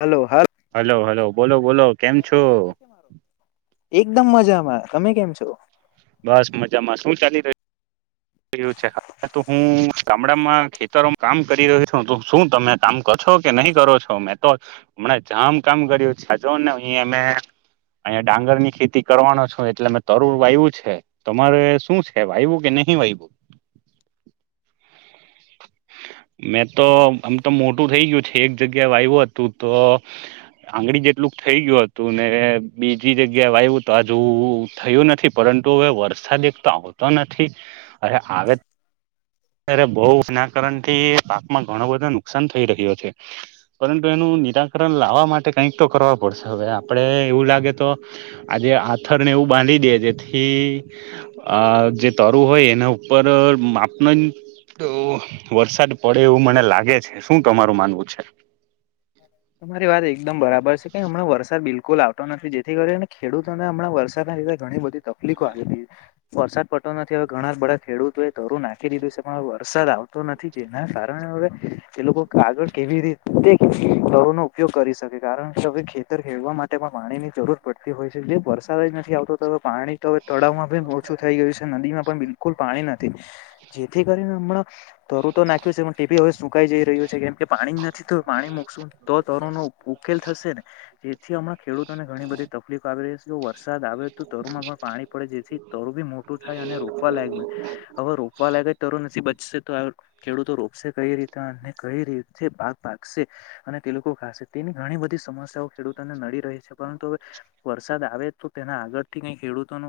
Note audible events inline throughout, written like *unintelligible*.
Hello હ hello hello બોલો બોલો કેમ છો એકદમ મજામાં તમે કેમ છો? બસ મજામાં શું ચાલી રહ્યું છે? હાલે તો હું ગામડામાં ખેતરોમાં કામ કરી રહ્યો છું તો શું તમે કામ કરો છો કે નહી કરો છો મેં તો જામ કામ કર્યું છે જો ને અહી અમે. અહીંયા ડાંગર ની ખેતી કરવાનો છું એટલે મે તરુર વાયું છે, તમારે શું છે વાયું કે નહીં વાયું? *inaudible* મેં તો આમ તો મોટું થઇ ગયું છે એક જગ્યાએ આવું હતું તો. આંગળી જેટલું થઈ ગયું હતું ને બીજી જગ્યા વા આવ્યું તો હજુ થયું નથી પરંતુ પરુ હવે વરસાદ એક તો આવતો નથી, અરે આવે ત્યારે બહ એના કારણથી પાકમાં ઘણો બધો નુકસાન થઈ રહ્યો છે, પરંતુ એ નું નિરાકરણ લાવવા માટે કઈક તો કરવા પડશે હવે આપે એવું લાગે તો, આજે આથર એવું બાંધી દે જેથી, આ જે તરું હોય એના ઉપર પર માપન તો વરસાદ પડે એવું મને લાગે છે, શું તમારું માનવું છે. હ *inaudible* તમારી વાત એકદમ બરાબર છે કે હમણાં વરસાદ બિલકુલ આવતો નથી જેથી કરીને ખેડૂતોને હમં વરસાદના લીધે ઘણી બધી તકલીફો આવી હતી, વરસાદ પડતો નથી હવે ઘણા બધા ખેડૂતો એ ધરું નાખી દીધું છે પણ વરસાદ આવતો નથી જેના કારણે હવે, એ લોકો આગળ કેવી રીતે ઘરો નો ઉપયોગ કરી શકે કારણ કે હ ખેતર ખેડવા માટે પણ પાણી ની જરૂર પડતી હોય છે જે વરસાદ જ નથી આવતો તો હવે પાણી તો હવે તળાવમાં પણી ઓછું થઈ ગયું છે નદીમાં પણ બિલકુલ પાણી નથી. જેથી કરીને હમણાં તરું તો નાખ્યું છે પણ તે ભી હવે સુકાઈ જઈ રહ્યો છે કેમ કે પાણી નથી. તો પાણી મુકશું તો તરો નો ઉકેલ થશે ને, જેથી હમણાં ખેડૂતોને ઘણી બધી તકલીફો આવી રહી છે. જો વરસાદ આવે તો તરુ માં પણ પાણી પડે જેથી તરુ બી મોટું થાય અને રોપવા લયક બને, હવે રોવા લાગે તર નથી બચશે તો ખેડૂતો રોપશે કઈ રીતે અને કઈ રીતે ભાગ ભાગ અને તે લોકો ખાશે તેની ઘણી બધી સમસ્યાઓ ખેડૂતોને નડી રહી છે પરંતુ, વરસાદ આવે તો તેના આગળ થી કઈ ખેડૂતો ન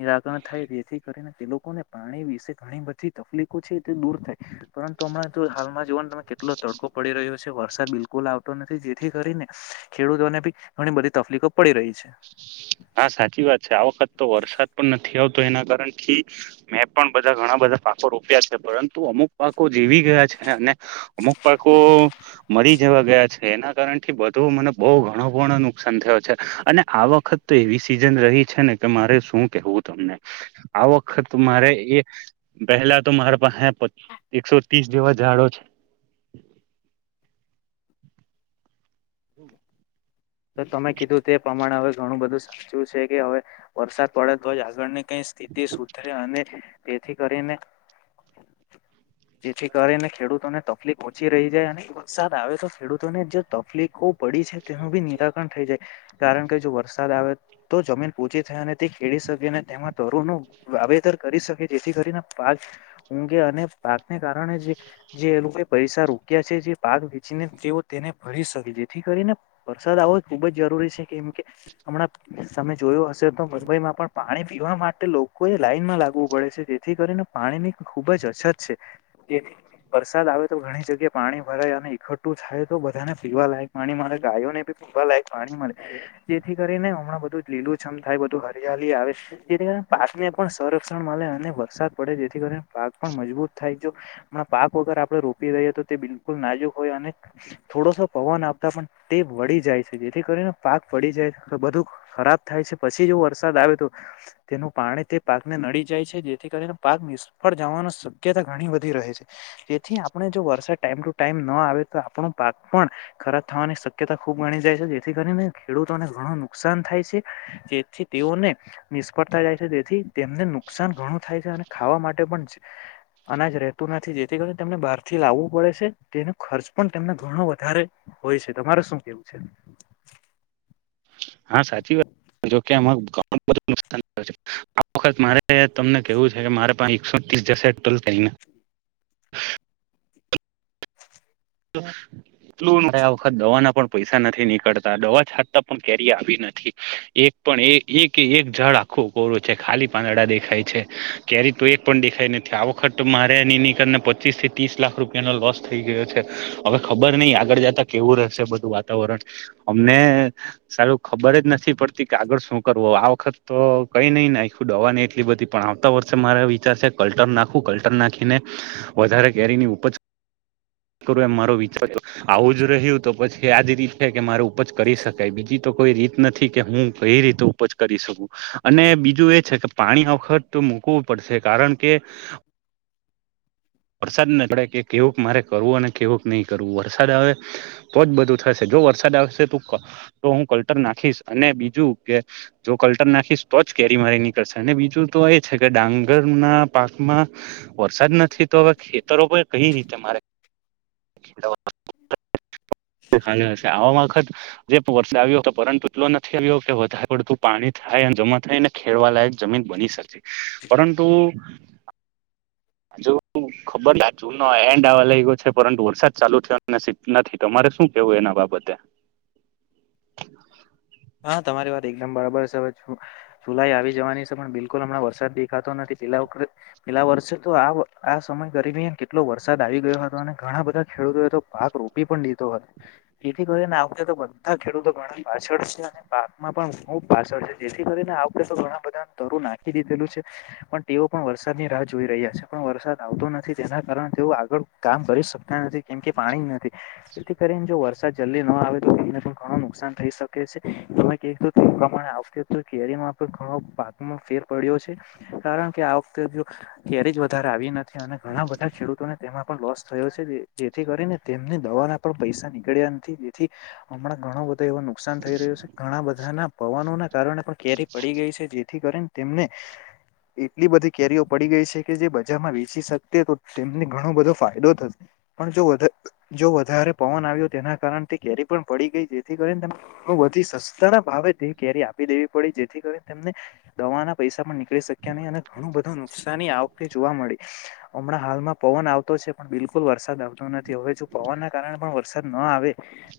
નિરાકરણ થાય તેથી કરીને તે લોકોને પાણી વિશે ઘણી બધી તકલીફો છે તે દૂર થાય. પરંતુ હમણાં તો હાલમાં જીવન તમે કેટલો તડકો પડી રહ્યો છે. વરસાદ બિલકુલ આવતો નથી જેથી કરીને, ખેડૂતોને બી ઘણી બધી તકલીફો પડી રહી છે. હા સાચી વાત છે આ વખત તો વરસાદ પણ નથી. ના કારથી, મેં પણ બધા ઘણા બધા પાકો રોપ્યા છે પરંતુ અમુક પાકો જેવી ગયા. અને, અમુક પાકો મરી જવા ગયા છે એના કારણ થી બધું મને બહ ઘણ નુકસાન થયો છે, અને આ વખત તો એવી સીઝન રહી છે ને કે મારે શું કેવું તમને, આ વખત મારે એ પહેલા તો મારા પાસે હ એકસો ત્રીસ જેવા ઝાડો છે. *inaudible* બલો *unintelligible* તો તમે કીધું તે પ્રમાણે હવે ઘણું બધું સાચું છે કે હવે, વરસાદ પડે તો જ આગળની કઈ સ્થિતિ સુધરે અને, તેથી કરીને જેથી કરીને ખેડૂતોને તકલીફ ઓછી રહી જાય અને વરસાદ આવે તો ખેડૂતોને જો તકલીફ ખબ પડી છે તેનો બી નિ થઈ જાય, કારણ કે જો વરસાદ આવે તો જમીન પોછી થાય અને તે ખેડી શકેને તેમાં તરુ ન વાવેતર કરી શકે જેથી કરીને પાક, ઊંઘે અને પાકને કારણે જે જે પૈસા રોક્યા છે જે પાક વેચીને તેઓ તેને ભરી શકે જેથી કરીને અસસાદ આવો ખૂબજ જરૂરી છે, કેમ કે હમણાં તમે જોયો હશે, તો મુંબઈમા પણ પાણી પીવામા માટે લોકો એ લાઈનમા લાગવું પડે છે, જેથી કરીને પાણી ની ખુબજ અછત છે. વરસાદ આવે, તો ઘણી જગ્યા પાણી ભરાય અને ઈકઠુ થાય, તો બધાને પીવા લાયક પાણી મારે ગાયોનેી ભલા એક, પાણી મળે જેથી કરીને હમણાં બધું લીલું છમ થાય, બધું હરિયાળલી આવે, જેથી પાક ને પણ સંરક્ષણ મળે અને વરસાદ પડે જેથી કરી પાક પણ મજબૂત થાય, જોણા પાક વગર આપડણે રોપી રહીએ. તો તેલુ નાજુક હોય, અને થોડોસો પવન આવતા પણ તે વળી જાય છે, જેથી કરીને પાક પડી જાય તો બધું ખરાબ થાય છે, પછી જો વરસાદ, આવે તો તેનો પાણી તે પાકને નડી જાય છે, જેથી કરીને પાક નિષ્ફળ જવાની શક્યતા ઘણી વધી રહે છે. તેથી આપણે જો વરસાદ ટાઈમ ટુ ટાઈમ ન આવે, તો આપણો પાક પણ ખરાબ થવાની શક્યતા ખૂબ ગણી જાય છે, જેથી કરીને ખેડૂતોને ઘણું નુકસાન થાય છે, જેથી તેઓને નિષ્ફળ જાય છે, તેથી તેમને નુકસાન ઘણું થાય છે, અને ખાવા માટે પણ છે. અનાજ રહેતું નથી. જેથી કરી તેમને બહારથી લાવવું પડે છે, તેનો ખર્ચ પણ તેમને ઘણો વધારે હોય છે, તમારે શું કેવું છે. હા, સાચી વાત જોકે આ વખત મારે તમને કેવું છે, કે મારે પાસેસ ત્રીસ જશે ટોલ થમા. એટલું આ વખત દવા ના પણ પૈસા નથી, નીકળતા દવા છાટતા પણ કેરી આવી એક પણ જળ આખું ગૌરું છે, ખાલી પાંદડા દેખાય છે, ક્યારે તો એક પણ દેખાઈ નથી, આ વખત મારે એની નીકળને પચીસ થી ત્રીસ લાખ રૂપિયાનોો લોસ થઈ ગયો છે. હવે ખબર નહીિ, આગળ જતા કેવું રહેશે બધું વાતાવરણ અમને સારું ખબર. નથી પડતી કાગળ શુ કરવો આ વખત. તો કઈ નહી, ને આખું દવા ન એટલી બધી પણ આવતા વર્ષમા અને વિચાર છે, કલટર નાખું કલ્ટર નાખીને વધારે કેરીની ઉપ કરુ એમ મારો વિચાર આવું જ રહ્યું, તો પછી આજ રીત છે, કે મારું જ કરી શકાય બીજી, તો કોઈ રીત નથી કે હુ કઈ રીતે ઉપજ કરી શકું અને બીજું એ છે, કે પાણી વખત. તો મૂકવું પડ કારણ કે વરસાદન પડે, કે કેવું મારે કરવું અને કેવુંક નહી, કરવું વરસાદ આવે તો જ બધું થશે જો વરસાદ આવેશે, તું તો હું કલ્ટર નાખીશ અને બીજુ કે જો કલ્ટર, નાખીશ તો જ કેરી મારી નીકળશે અને બીજુ, તો એ જ છે, કે ડાંગર ના પાકમાં વરસાદ નથી, તો હવે ખેતરો કઈ રીતે મારે *unintelligible* આવા વખત જે વરસાદ આવ્યો હતો, પરંતુ એટલો નથી. આવ્યો કે વધારે પડતું પાણી થાય જમા થાય ને ખેડવા લાયક, જમીન બની શ પરંતુ. હજુ ખબર જૂન, નો એન્ડ આવા લાગ ગયો છે. પરતુ વરસાદ ચાલુ થયો અને સ નથી, તમારે શુ કેવું, એના બાબતે હા, તમારી વાત એકદમ બરાબર છે. હવે જુલાઈ આવી જવાની છે, પણ બિલકુલ હમણા વરસાદ દેખાતો નથી પલા પીલા વરષે, તો આ આ સમય ગરમી કેટલો વરસાદ આવી ગયો, હતો અને ઘણા બધા ખેડૂતો એ તો પાક રોપી પણ લીધો હોય, એથી કરીને આવતા તો બધા ખેડૂતો ઘ પાછળ છે. પાકમાં પણ ખુબ પાછળ છે, જેથી કરીને આપડે તો ઘણા બધા તરું નાખી દીધેલું છે, પણ. તેઓ પણ વરસાદની રાહ જોઈ રહ્યા છે, પણ વરસાદ આવતો નથી. તેના કારણે તેઓ આગળ કામ કરી શકતા નથી. એમ કે પાણી નથી, જેથી કરીને જો વરસાદ જલ્દી ન આવે તો તેને પણ ઘણું નુકસાન થઈ શકે છે. તમે ક પ્રમા આવતી કેરીમાં ઘણો પા ફેર પડ્યો છે, કાર કાર કે આ વખતે ક્યારે જ વધારે આવી નથી, અને ઘણા બધા ખેડૂતોને તેમાં લોસ થયો છે જેથી કરીને તેમની દવાના પણ પૈસા નીકળ્યા નથી તેથી હમણાં ઘણો એ નુકસાન થઈ રહ્યું છે ઘણા બધા ના પવનોના કારણે પણ કેરી પડી ગઈ છે જેથી કરીને તેમને એટલી બધી કેરીઓ પડી ગઈ છે કે જે બજારમાં વેચી શકતી તો તેમને ઘણો બધો ફાયદો થશે પણ જો જો વધારે પવન આવ્યો તેના કારણે તે કેરી પણ પડી ગઈ જેથી કરીને વધી સસ્તાના ભાવે તે કેરી આપી દેવી પડી જેથી કરીને તેમને દવાના પૈસા પણ નીકળી શક્યા નહીં અને ઘણું બધું નુકસાની આવ જોવા મળી હમણાં હાલમાં પવન આવતો છે પણ બિલકુલ વરસાદ આવતો નથી હવે જો પવનના કારણે પણ વરસાદ ના આવે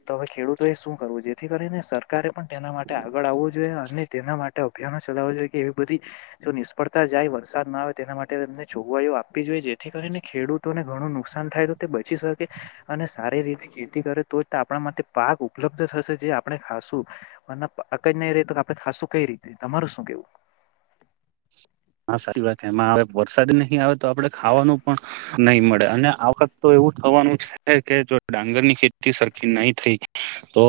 તો હવે ખેડૂતો એ શું કરવું જેથી કરીને સર સરકારે પણ તેના માટે આગળ આવવું જોઈએ અને તેના માટે અભિયાનો ચલાવ જોઈએ એવી બધી જો નિષ્ફળતા જાય વરસાદ ના આવે તેના માટે તેમને જોગવાઈઓ આપવી જોઈએ જેથી કરીને ખેડૂતોને ઘણું નુકસાન થાય તો તે બચી શકે અને સારી રીતે ખેતી કરે તો જ આપણા માટે પાક ઉપલબ્ધ થશે આપણે ખાસું અને પાક જ નહી રે આપણે ખાસું કઈ રીતે તમારું શું કેવું હા સાચી વાત એમાં હ વરસાદ નહીં આવે તો આપડે ખાવાનું પણ નહી મળે અને આ વખત તો એવું થવાનું છે કે જો ડાંગર ની ખેતી સરખી નહી થઈ તો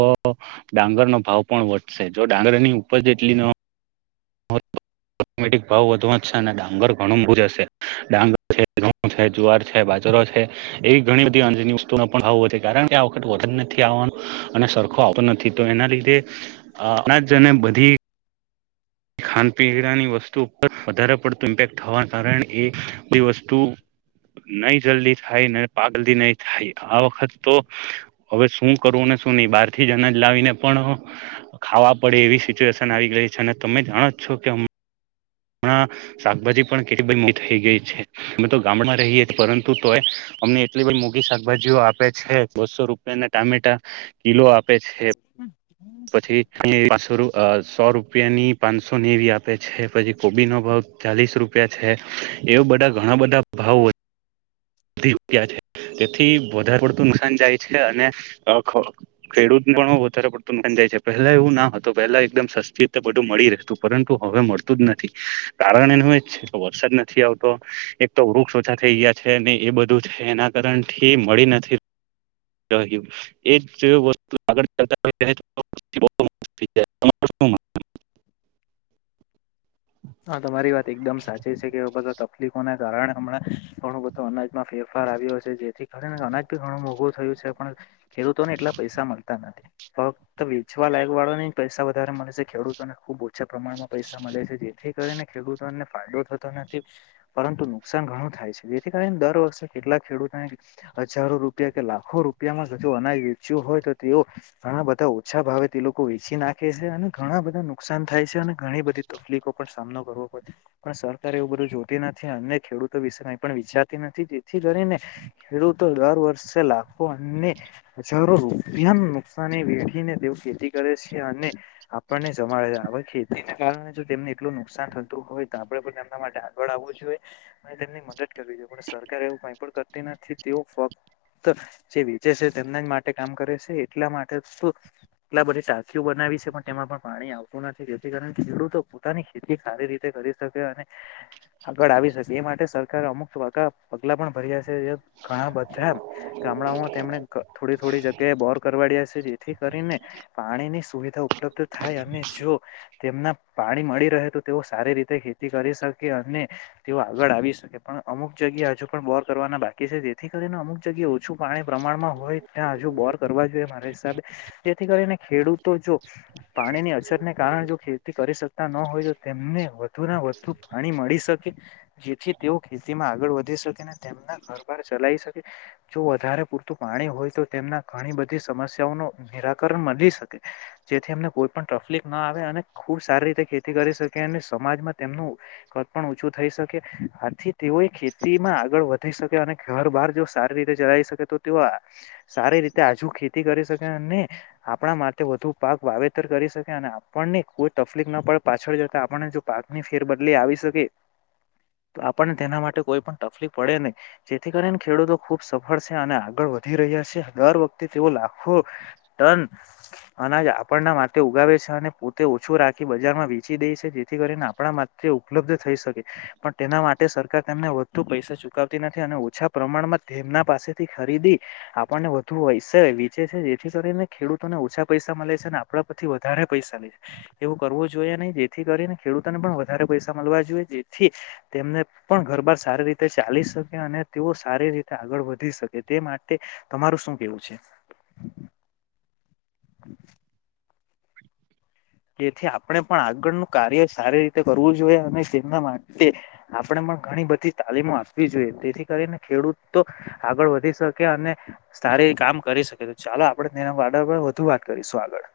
ડાંગર ન ભાવ પણ વધશે જો ડાંગરની ઉપજ એટલી ન *inaudible* ઓટોમેટિક ભાવ વધુ જ છે અને ડાંગર ઘણું બૂ જ હશે ડાંગર છે ઘઉ છે જુવાર છે બાજરો છે એવી ઘણી બધી અજ વસ્તુ પણ ભાવ વધે કારણ આ વખત વધન નથી આવવાનું અને સરખો આવતો નથી તો એના લીધે આપણા જને બધી ખાનપીવાની વસ્તુ પર વધારે પડતું ઇમ્પેક્ટ થવાના કારણે એ બે વસ્તુ નહી જલ્દી થાય ને પાગલદી નહી થાય આ વખત તો હવે શું કરવું ને શુ નહી બારથી જનજ લાવીને પણ ખાવા પડે એવી સિચ્યુએશન આવી ગઈ છે તમે જાણો જ છો કે હમણા શાકભાજી પણ કેટલી બઘી મોઘી થઈ ગઈ છે અમે તો ગામડામાં રહીએ પરંતુ તોય અમને એટલી બધી મોઘી શાકભાજીઓ આપે છે બસો રૂપિયાને ટામેટા કિલો આપે છે પછી *unintelligible* સો રૂપી રૂપિયાની પાંચસો નેવી આપે છે પછી કોબીનો ભાવ ચાલીસ રૂપિયા છે એવ બધા ઘણા બધા ભાવ *inaudible* *unintelligible* તેથી વધારે પડતું નુકસાન જાય છે અને ખેડૂતને પણ વધારે પડતું છે પહેલા એવું ના હત પહેલા એકદમ સસ્તી રીતે બધું મળી રહેતું પરંતુ હવે મળતું જ નથી કારણ એનું એજ છે વરસાદ નથી આવતો એક તો વૃક્ષ ઓછા થઈ ગયા છે ને એ બધું છે એના *unintelligible* મળી નથી એજ વસ્તુ આગળતા *unintelligible* *unintelligible* *unintelligible* હા તમારી વાત એકદમ સાચી છે કે બધા તકલીફોના કારણે હમણાં થોણું બધું અનાજ માં ફેરફાર આવ્યો છે જેથી અનાજ બી ઘણું મોંઘું થયું છે પણ ખેડૂતોને એટલા પૈસા મળતા નથી ફક્ત વેચવા ગ વાળો પૈસા વધારે મળે છે. ખેડૂતોને ખુબ ઓછા પ્રમાણમાં પૈસા મળે છે જે જેથી કરીને ખેડૂતોને ફાયદો થતો નથી પરંતુ નુકસાન ઘણું થાય છે જેથી કરીને દર વર્ષે કેટલાક ખેડૂતોને હજારો રૂપિયા કે લાખો રૂપિયામાં અનાજ વેચ્યો હોય તો તેઓ બધા ઓછા ભાવે તે લોકો વેચી નાખે છે અને ઘણા બધા નુકસાન થાય છે અને ઘણી બધી તકલીફો સામનો કરવો પડ પણ સરકારે એવું બધું જોતી નથી અન્ય ખેડૂતો વિશે ક પણ વિચારતી નથી જે કરીને ખેડૂતો દર વર્ષે લાખો અને હજારો રૂપિયાનું નુકસાની વેઢીને તે ખેતી કરે છે અને આપણને સમાડે હ ખેતીને કારણે જો તેમને એટલું નુકસાન થતું હોય તો આપણે પણ એના માટે આગળ આવવું જોઈએ અને તેમની મદદ કરવી જોઈએ પણ સરકારે એવું ભ પણ કરતી નથી તેવો ફક્કત તો જે વેચે છે તેમના જ માટે કામ કરે છે એટલા માટે શ એટલા બધી ચાકીઓ બના આવી છે પણ તેમાં પણ પાણી આવતું નથી જેથી કારણ ખેડૂતો પોતાની ખેતી સારી રીતે કરી શકે અને આગળ આવી શકે એ માટે સરકાર અમુક એકલા પણ ભર્યા છે ઘણા બધા ગામડાઓમાં તેમને થોડી થોડી જગ્યાએ બોર કરવાડ્યા જેથી કરીને પાણીની સુવિધા ઉપલબ્ધ થાય અને જો તેમના પાણી મળી રહે તો તેઓ સારી રીતે ખેતી કરી શકે અને તેઓ આગળ આવી શકે પણ અમુક જગ્યા હજુ પણ બોર કરવાના બાકી છે જેથી કરીને અમુક જગ્યા ઓછું પાણી પ્રમાણમાં હોય ત્યાં હજુ બોર કરવા જોઈએ હિસાબે જેથી કરીને ખેડૂતો જો પાણીની અછતને કારણ જો ખેતી કરી શક ન હોય તો તેમને વધુ વધુ પાણી મળી શકે જેથી તેઓ ખેતીમાં આગળ વધી ના ઘરાર ચલા શકે જો વધારે પૂરતું પાણી હોય તો તેમના ઘણી બધી સમ્યા ન નિરાકરણ મળી શકે જેથી એમને કોઈ પણ તકલીફ ના આવે અને ખૂબ સારી રીતે ખેતી કરી શકે અને સમાજમાં તેમનું ક પણ ઓછું થઈ શકે આથી તેઓય ખેતી માં આગળ વધી શકે અને ઘર બાર જો સારી રીતે ચલાવી શકે તો તેઓ સારી રીતે આજુ ખેતી કરી શકે અને આપણા માટે વધુ પાક વાવેતર કરી શકે અને આપણને કોઈ તકલીફ ના પડે પાછળ જતા આપણને જો પાક ની ફેર બદલી આવી શકે તો આપણને તેના માટે કોઈ પણ તકલીફ પડે નહી જેથી કરીને ખેડૂતો ખુબ સફળ છે અને આગળ વધી રહ્યા છે દર વખતે તેઓ લાખો ટન અનાજ આપણના માટે ઉગાવ અને પોતે ઓછું રાખી બજારમાં ચ જેથી કરીને આપણા માટે ઉપલબ્ધ થઈ શકે પણ તેના માટે સરકાર તેમને વધુ પૈસા ચુકવતી નથી અને ઓછા પ્રમાણમાં તેમના પાસેથી ખરીદી આપ વધુ હોય છે વચે છે જેથી કરીને ખેડૂતોને ઓછા પૈસા મળે છે અને આપ થી વધારે પૈસા લે એવું કરવું જોઈએ નહી જેથી કરીને ખેડૂતોને પણ વધારે પૈસા મળવા જોઈએ જેથી તેમને પણ ઘરબાર સારી રીતે ચા શકે અને તેઓ સારી રીતે આગળ વધી શકે તે માટે તમારું શું કેવું છે હ જેથી આપણે પણ આગળનું કાર્ય સારી રીતે કરવું જોઈએ અને તેમના માટે આપણે પણ ઘણી બધી તાલીમો આપવી જોઈએ તેથી કરીને ખેડૂત તો આગળ વધી શકે અને સારી કામ કરી શકે ચાલો આપણેેરમ વધુ વાત કરીશું આગળ